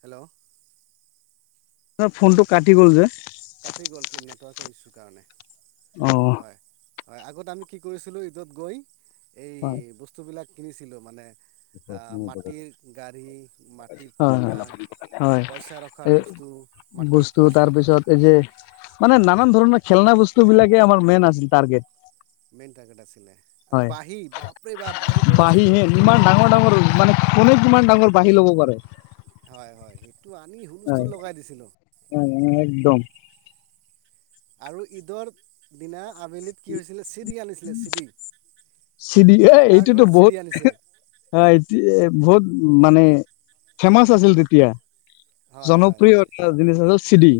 Hello ফোনটো কাটি গ'ল যে কাটি গ'ল কি নেটৱৰ্কৰ ইছ্যু কাৰণে অ', হয় হয় আগত আমি কি কৰিছিলো ঈদত গৈ এই হয়, বস্তুবিলাক কিনিছিলোঁ মানে আহ মাটিৰ গাড়ী মাটিৰ হয়, পুতলা হয়, হয়। পইচা ৰখাৰ এই বস্তু মাটিৰ বস্তু পইচা তাৰ ৰখাৰ পিছত এই যে মানে নানান ধৰণৰ খেলনা বস্তু বিলাকে আমাৰ মেইন আছিল টাৰ্গেট [unintelligible] হয় বাঁহী বাপৰে বাপ বাঁহী পাহি বজাইছিলোঁ হে ঈদৰ ইমান পৰা আহি ডাঙৰ ডাঙৰ মানে কোনে কিমান ডাঙৰ বাঢ়ি ল'ব পাৰে হয় হয় আনি হুলস্থুল হয় লগাই দিছিলোঁ একদম আৰু ঈদৰ দিনা আবেলিত কি হৈছিলে চিৰি আনিছিলে চিৰি চিৰি কাৰ এইটোতো ঘৰত চিৰি বহুত আনিছে অ বহুত মানে ফেমাচ আছিল তেতিয়া হয় হয় জনপ্ৰিয় হয় এটা জ আছিল চিডি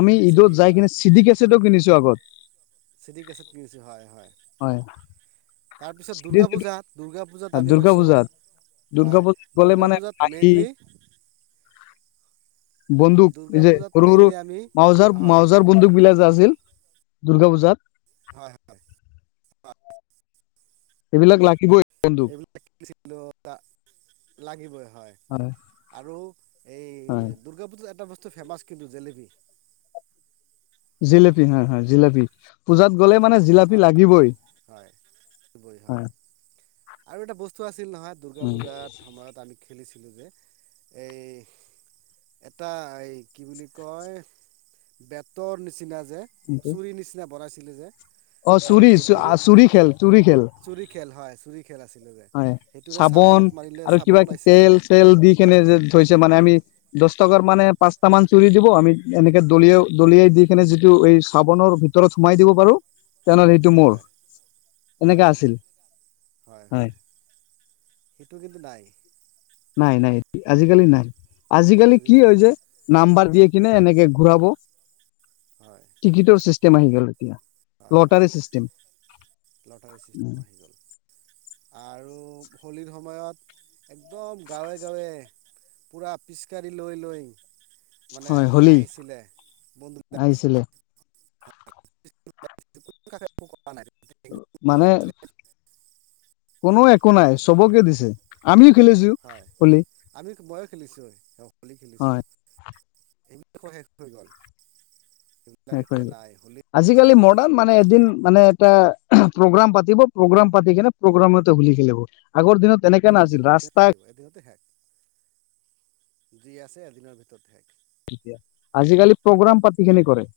আমি চিডি ঈদত যাই কিনে চিডি কেছেটটো কিনিছো আগত চিছত কিনিছো হয়, হয়। তাৰপিছত চিডি দুূৰ্গা যিটো পূজাত। পূজাত আমি দুৰ্গা গৈছো পূজাত, দুৰ্গা হয়। পূজাত গ'লে দুৰ্গা মানে পূজাত আহি মেইনলি। [unintelligible] বন্দুক দুৰ্গা এই যে পূজাত সৰু সৰু মেইনলি আমি মাউজাৰ হয় মউজাৰ বন্দুক বিলাক। আছিল দুৰ্গা পূজাত। হয়, হয়। এইবিলাক লাগি বৈ। [unintelligible] লাগিবই হয় আৰু হয় এই দুূৰ্গা পুজা এটা বস্তু- ফেমাছ কিন্তু জেলেপি। জিলেপি হা হা জিলেপি পূজাত গ'লে হেল্ল' মানে জিলাপী হয় লাগিবই। হয় হয় আৰু এটা বস্তু আছিল নহয় দুূৰ্গা উম, পূজাৰ সময়ত আমি। খেলিছিলোঁ যে এই। এটা এই কি বুলি কয় বেতৰ নিচিনা। যে এইটো। চুৰি নিচিনা বনাইছিলে যে। অ আৰু চুৰি চ সেইটোৰে চুৰি খেল চুৰি খেল। চুৰি খেল হয় চুৰি খেল আছিলে যে হয় সেইটোৰে চাবোন চাবানত মাৰিলে আৰু চাবোন কিবা পাইছে তেল চেল দি কেনে যে থয়ছে মানে আমি। দহ টকাৰ মানে পাঁচটা মান চুৰি দিব। আমি এনেকে দলিয়াই দলিয়াই দি কিনে যিটো এই চাবোনৰ ভিতৰত সোমাই দিব পাৰো, তেনেহ'লে সেইটো মোৰ হয় এনেকা হয় আছিল। হয় হয় [unintelligible] নাই। নাই। আজিকালি নাই এ, আজিকালি কি হয় নাই যে নাম্বাৰ দিয়ে। কিনে এনেকে ঘূৰাব হয় টিকিটৰ চিষ্টেম আহি গ'ল এতিয়া। হয়, হয় লটাৰী চিষ্টেম লটাৰীম আহি গ'ল আৰু হোলীৰ সময়ত একদম গাঁৱে গাঁৱে। পুৰা পিচকাৰি লৈ লৈ মানে হয় হলী আহিছিলে বন্ধুবিলাকে। আহিছিলে [unintelligible] মানে কোনো একো নাই চবকে দিছে। আমি- হয় আমি ময়ো খেলিছিলোঁ, হোলী হয় খেলিছিলোঁ। এইবিলাকো শেষ হৈ গ'ল। এইবিলাক শেষ হৈ এতিয়া গ'ল। নাই হোলী আজিকালি মডাৰ্ণ মানে এদিন মানে। এটা প্ৰগ্ৰাম পাতিব। প্ৰগ্ৰাম পাতি কিনে প্ৰগ্ৰামতে হোলী খেলিব আগৰ দিনত তেনেকে। নাছিল দিনত ৰাস্তা। খেলিব এদিনতে শেষ যি আছে এদিনৰ ভিতৰত শেষ। আজিকালি প্ৰগ্ৰাম পাতি কিনে কৰে।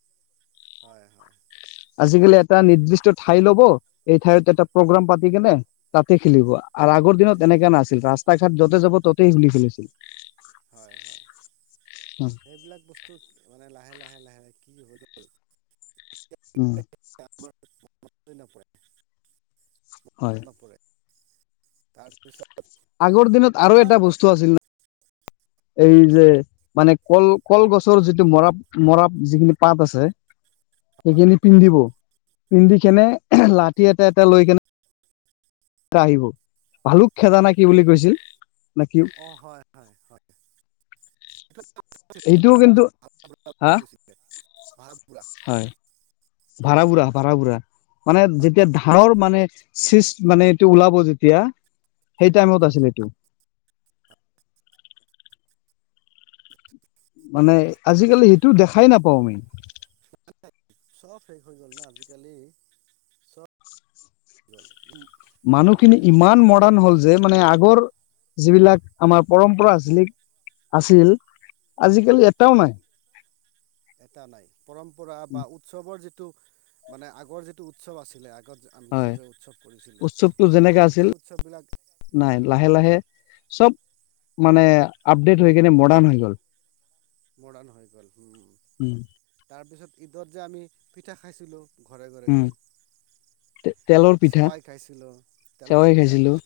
হয়, হয়। আজিকালি এটা নিৰ্দিষ্ট ঠাই ল'ব। এই ঠাইত এটা প্ৰগ্ৰাম পাতি কেনে তাতে খেলিব। আৰু আগৰ তাতে দিনত খেলিব এনেকা নাছিল ৰাস্তা ঘাট য'তে যাব। ততেই হোলী খেলিছিল। হয় হয় সেইবিলাক বস্তু মানে লাহে লাহে লাহে কি হৈ গ'ল। উম। প্ৰভাৱেই নপৰে। হয় প্ৰভাৱ নপৰে। তাৰ পিছত। আগৰ দিনত আৰু এটা বস্তু আছিল না এই। যে মানে কল কলগছৰ যিটো মৰা মৰা যিখিনি পাত আছে। সেইখিনি পিন্ধিব পিন্ধি কেনে লাঠি এটা এটা লৈ কেনে। আহিব ভালুক খেদানা কি বুলি কৈছিল। নাকিও। অ হয় হয় হয় হা [unintelligible] ভাৰা বুৰা, ভাৰা বুৰা। মানে যেতিয়া ধাৰৰ মানে চিষ্ট মানে, এইটো ওলাব যেতিয়া। সেই টাইমত আছিল এইটো। [unintelligible] মানে আজিকালি সেইটো দেখাই নাপাওঁ আমি। চব শেষ হৈ গল না আজিকালি চব গল [unintelligible] মানে মানুহখিনি ইমান মডাৰ্ণ হ'ল যে মানে আগ আগৰ যিবিলাক আমাৰ পৰম্পৰা আছিলে আছিল আজিকালি এটাও নাই। এটা নাই পৰম্পৰা বা উৎসৱৰ যিটো মানে আগৰ যিটো উৎসৱ আছিলে আগত আমি হয় যেনেকে উৎসৱ কৰিছিলো উৎসৱটো যেনেকা আছিল সেই উৎসৱ বিলাক নাই। লাহে লাহে চব মানে আপডেট হৈ কেনে মডাৰ্ণ হৈ গ'ল। মডাৰ্ণ হৈ গ'ল। তাৰপিছত ঈদত যে আমি পিঠা খাইছিলোঁ ঘৰে ঘৰে গৈ তে তেলৰ পিঠা চেৱাই খাইছিলোঁ তেলৰ চেৱাই পিঠা খাইছিলো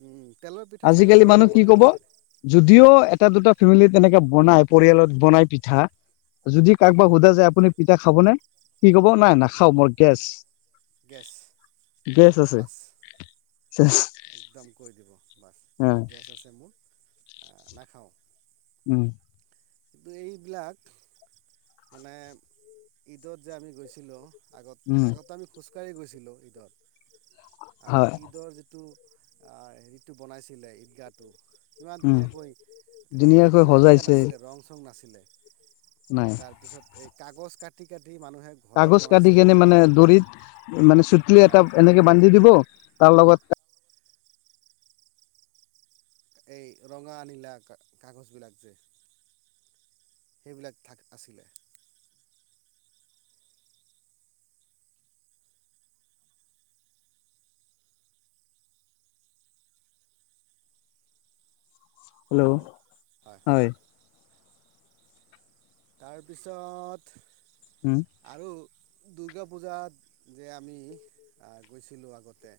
উম তেলৰ পিঠা চাগে আজিকালি কোনেও মানুহ কি নবনায় কব, আজিকালি যদিও এটা দুটা ফেমিলি তেনেকে বনাই, পৰিয়ালত বনাই পিঠা। যদি কাৰোবাক উম, সোধা যায় আপুনি এতিয়া খাব নে? সি ক'ব নাই নাখাও মোৰ গেছ। গেছ গেছ আছে বাছ চেছ একদম কৈ দিব। বাছ অ গেছ আছে মোৰ। এ নাখাওঁ উম কিন্তু এইবিলাক মানে ঈদত যে আমি গৈছিলোঁ আগত উম আগতে আমি খোজকাঢ়ি গৈছিলো ঈদত আৰু হয় ঈদৰ যিটো আহ হেৰিটো বনাইছিলে ঈদগাহটো ইমান উম ধুনীয়াকৈ তেতিয়া ধুনীয়াকৈ কিন্তু এনেকুৱা সজাইছে নাছিলে ৰং চং নাছিলে। নাই তাৰ পিছত এই কাগজ কাটি- কাটি মানুহে ঘৰত কাগজ কাটি বনাইছিলে কেনে মানে, দৰিত মানে চুতলি এটা হয় এনেকে বান্ধি দি তাৰ লগত এই ৰঙা নীলা কাগজ বিলাক যে সেইবিলাক থাক আছিলে হেল্ল' হয়। তাৰপিছত উম আৰু দুৰ্গা পূজাত যে আমি গৈছিলোঁ আগতে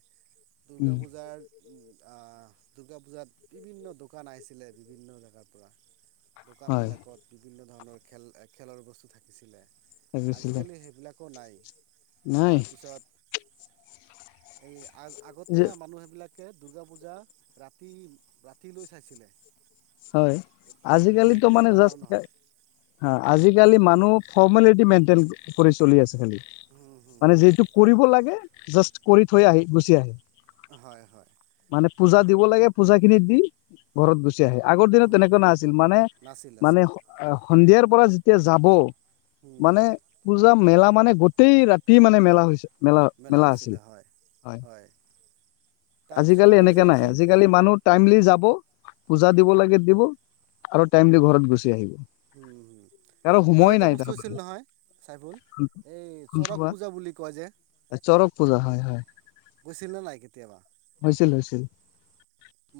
দুূৰ্গা উম পূজাৰ উ দুৰ্গা পূজাত বিভিন্ন দোকান আহিছিলে। বিভিন্ন জেগাৰ পৰা দোকান হয় বিলাকত বিভিন্ন ধৰণৰ খেল খেলৰ বস্তু থাকিছিলে লাগিছিলে আজিকালি সেইবিলাকো নাই। নাই তাৰপিছত এই আ আগত যে না মানুহেইবিলাক দুৰ্গা পূজা ৰাতি, ৰাতিলৈ চাইছিলে। হয়। এতিয়া আজিকালিতো কিন্তু মানে সিমান মানুহ জাস্ত নহয় আজিকালি মানুহ ফৰ্মেলিটি মেইনটেইন কৰি চলি আছে। হুম হুম মানে যিটো কৰিব লাগে, জাষ্ট কৰি থৈ আহি গুচি আহে। হয়। হয়। মানে পূজা দিব লাগে, পূজা খিনি দি ঘৰত গুচি আহে। আগৰ দিনত গ তেনেকুৱা নাছিল। মানে নাছিল মানে নাছিল সন্ধিয়াৰ পৰা যেতিয়া যাব উম মানে পূজা মেলা মানে গোতেেই ৰাতি মানে মেলা হৈছে মেলা মেলা আছিল। হৈছিলে হয় হয় তাৰপিছত আজিকালি আমি এনেককাে যে নাই। যে আজিকালি মানুহ টাইমলি যাব। পূজা দিব লাগে দিব আৰু টাইমলি ঘৰত গুচি আহিব। উম হুম। কাৰো আৰু সময় এটা নাই বস্তু হৈছিল তাৰমানে নহয় চাইফুল, এই চৰক কোনটোবা পূজা বুলি কয় যে চৰক পূজা হয়-হয়। ছিল নাই কেতিয়াবা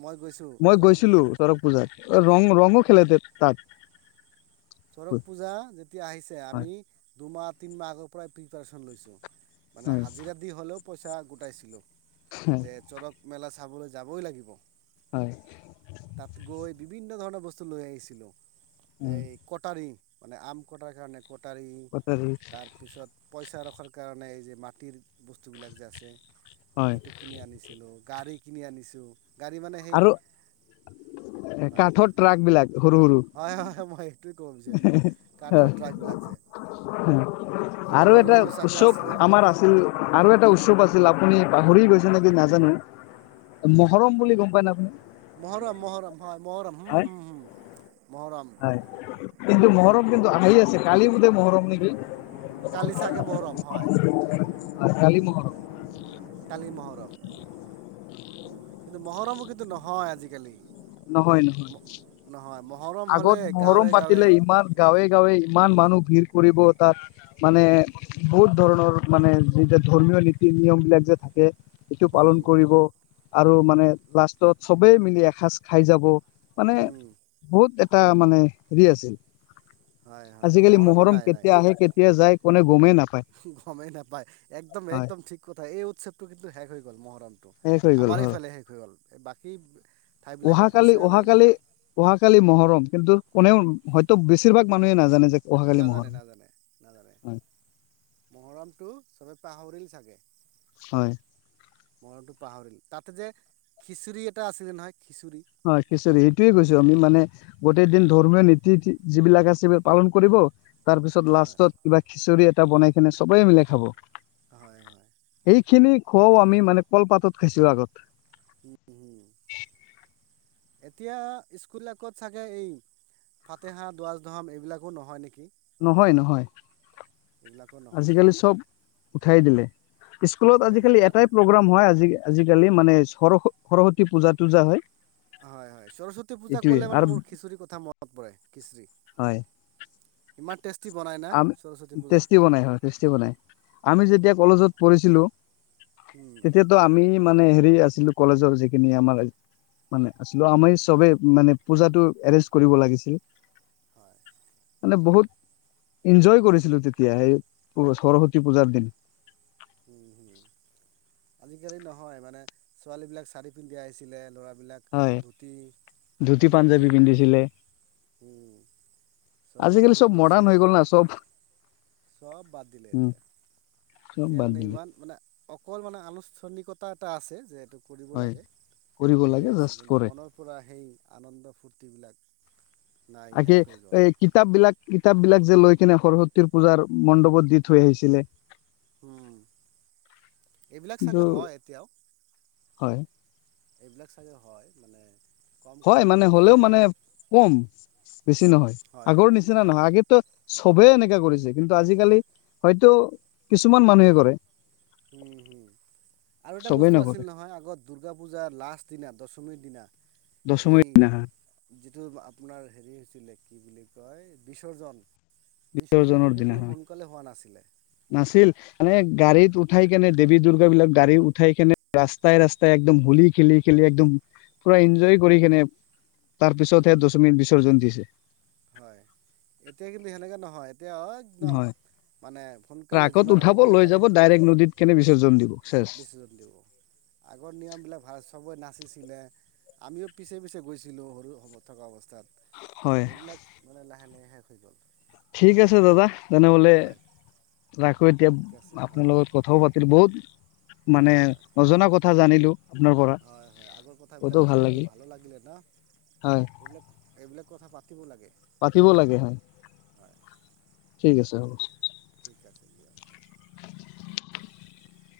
মই গৈছোঁ মই চৰক গৈছিলো পূজাত চৰগ পূজাত। ৰং-ৰংও খেলেতে তাত। চৰক হয় পূজা যেতিয়া আহিছে, হয় আমি দুমাহ তিনিমাহ আগৰ পৰাই প্ৰিপেৰেতন লৈছো। মানে হাজিৰা দি হ'লেও পইচা গোটাইছিলো হয় যে চৰক মেলা চাবলৈ যাবই লাগিব হয় তাত গৈ বিভিন্ন ধৰণৰ বস্তু লৈ আহিছিলো, উম, এই কটাৰী মানে আম কটাৰ কাৰণে। কটাৰী কটাৰী তাৰপিছত পইচা ৰখাৰ কাৰণে এই যে মাটিৰ বস্তুবিলাক যে আছে। হয় সেইটো কিনি আনিছিলো, গাড়ী কিনি আনিছো। আৰু কাঠৰ ট্ৰাক বিলাক। সৰু সৰু হয়-হয় মই এইটোে ক'ব বিচাৰিছিলো কাঠৰ হ ট্ৰাক বিলাক যে এইটো আৰু সৰু এটা সৰু চাকা উৎসৱ আছিলে আমাৰ আছিল আৰু এটা উৎস চব আছিল আপুনি পাহৰি গৈছে নেকি নাজানো মহৰম বুলি গম পায় ন আপুনি? মহৰম-মহৰম হয় হয় মহৰম-মহৰম। হয় কিন্তু মহৰম কিন্তু আহি আছে, কালি বোধে মহৰম নেকি? কালি চাগে মহৰম হয় কালি মহৰম। কালি মহৰম কিন্তু মহৰমুখী নহয় আজিকালি। নহয়, ম নহয় নহয় মহৰম হ'লে আগত মহৰম গাঁৱে পাতিলে গাঁৱে ইমান গাঁৱে-গাঁৱে। ইমান মানুহ ভিৰ কৰিব তাত মানে বহুত ধৰণৰ মানে যিয়া ধৰ্মীয় নীতি নিয়ম বিলাক যে থাকে। এইটো উম পালন কৰিব আৰু মানে লাষ্টত চবেই মিলি এসাঁজ খাই যাব। মানে [inaudible] বহুত এটা মানে হেৰি আছিল হয় হয় আজিকালি মহৰমটো মহৰম নাই নাই কেতিয়া আহে কেতিয়া যায়। কোনে গমেই নাপায় গমেই নাপায় একদম, হয় একদম ঠিক কথা এই উৎসৱটো কিন্তু হে হৈ গ'ল মহৰমটো। শেষ হৈ গ'ল আমাৰ এইফালে শেষ হৈ গ'ল এ বাকী। ঠাইবিলাকত উহাকালি, আছে নাই উহাকালি অহাকালি মহৰম কিন্তু কোনেও হয়তো বেছিভাগ মানুহে নাজানে যে অহাকালি নাজানে, মহৰম নাজানে, নাজানে হয় মহৰমটো চবে পাহৰিলে। থাকে। হয়। মৰণটো পাহৰিল তাতে যে খিচিৰি এটা আছিল যে নহয়। খিচিৰি অ' একচুৱেলী এইটোয়ে কৈছো আমি মানে গোটেই দিন ধৰ্মীয় নীতি যিবিলাক আছে, পালন কৰিব তাৰ পিছত হয় লাষ্টত কিবা খিচৰি এটা বনাই কিনে সবেই মিলাই খাব। হয়-হয়। সিখিনি খোৱাও আমি মানে কলপাতত খাইছো আগত উম উম। এতিয়া স্কুলবিলাক ক'ত চাগে এই ফাতেহাহ, দুৱছ ধাম এইবিলাকো নহয় নেকি? নহয়, নহয় এইবিলাকো নহয় আজিকালি চব উঠাই দিলে। স্কুলত উঠাই দিল আজিকালি তাৰ এটাই প্ৰগ্ৰাম হয় আজিালি আজিকালি মানে সৰ সৰস্বতী পূজা-তূজা হয়। হয়, হয় সৰস্বতী পূজা এইটোয়ে কলে মানে আৰু মোৰ খিচৰি কথা মনত পৰে খিচৰি হয়। [unintelligible] না সৰস্বতী পূজাত টেষ্টি বনাই হয়, টেষ্টি বনাই আমি যেতিয়া কলেজত পঢ়িছিলো। উম তেতিয়াতো আমি মানে হেৰি আছিলো কলেজৰ যিখিনি আমাৰ মানে আছিলো আমাৰ চবে মানে পূজাতটো এৰেঞ্জ কৰিব লাগিছিল। হয় মানে বহুত এনজয় কৰিছিলো তেতিয়া সেই সৰস্বতী পূজাৰ দিন। উম হম আজিকালি নহয় মানে ছোৱালী বিলাক চাৰি পিন্ধি আহিছিলে ল'ৰা বিলাক হয় ধুতি ধুতি পাঞ্জাবী পিন্ধিছিলে উম। চবেই আজিকালি ফুট চব মডাৰ্ণ লৈছিলে হৈ গ'ল না চব চব বাদ দিলে উম এতিয়া চব এতিয়া বাদ মানে দিলে ইমান শুনা অকল মানে আনুষ্ঠানিকতা এটা আছে যে এইটো কৰিব হয় লাগে কৰিব কৰি লাগে আছে, জাষ্ট কিন্তু কৰে মনৰ পৰা সেই আনন্দ ফুৰ্ত টি বিলাক তাকে এই কিতাপ বিলাক কিতাপ বিলাক যে লৈ কিনে সৰস্বতীৰ পূজাৰ মণ্ডপত দি থৈ আহিছিলে উম এইবিলাক কিন্তু চাগে হয় এতিয়াও। হয় এইবিলাক চাগে হয় মানে কমকৈ হয় মানে হ'লেও হয় মানে আৰু কম। বেছি নহয়, হয় আগৰ নিচিনা হয় নহয় আগো সবেই এনকা কৰিছে কিন্তু আজিকালি হয়তো কিছুমান মানুহে কৰে। উম হম আৰু এটা চবেই বস্তু আছিল নকৰে নহয় আগত দূৰ্গা পূজাৰ লাষ্ট দিনা দ পমীৰ দিনা দশমীৰ দিনাখন এই যিটো আপোনাৰ হেৰি ছিলে কি বুলি কয় বিসৰ্জন বিসৰ্জনটো বিসৰ্জনৰ কিন্তু দিনাখন সোনকালে হোৱা নাছিলে নাছিল মানে গাড়ীত উঠ উঠাই কেনে দেৱী দুৰ্গা বিলাক গাড়ী উঠাই কেনে ৰাস্তাই ৰাস্তাই একদম হোলি খেলি খেলি একদম পুৰা এনজয় কৰি কিনে তাৰ পিছতহে দশমী বিসৰ্জন দিছে। হয়, এতিয়া কিন্তু সেনেকে নহয়। এতিয়া একদম হয় মানে সোনকালে যিমান সোনকালে পাৰে। জন দিব [inaudible] দিব আগৰ নিয়মবিলাক ভাল চব না আছিলে আমিও পিছে- পিছে গৈছিলো সৰু থকা হয় অৱস্থাত। এইবিলাক মানে লাহে লাহে শেষ হৈ গ'ল। ঠিক আছে দাদা তেনেহলে। হয় ৰাখো এতিয়া ঠিক আছে আপোনাৰ হয় লগত ৰাখক কথাও হয় পাতিলো বহুত। মানে হয় হয় নজনা কথা জানিলো। আপোনাৰ পৰা হয় হয় আগৰ বহুতো কথাবিলাক ভাল পাতিলো লাগিল ভালো লাগিলে ন হয় এইবিলাক, এইবিলাক কথা পাতিব লাগে। পাতিব লাগে হয়। হয় ঠিক আছে হ'ব। [inaudible]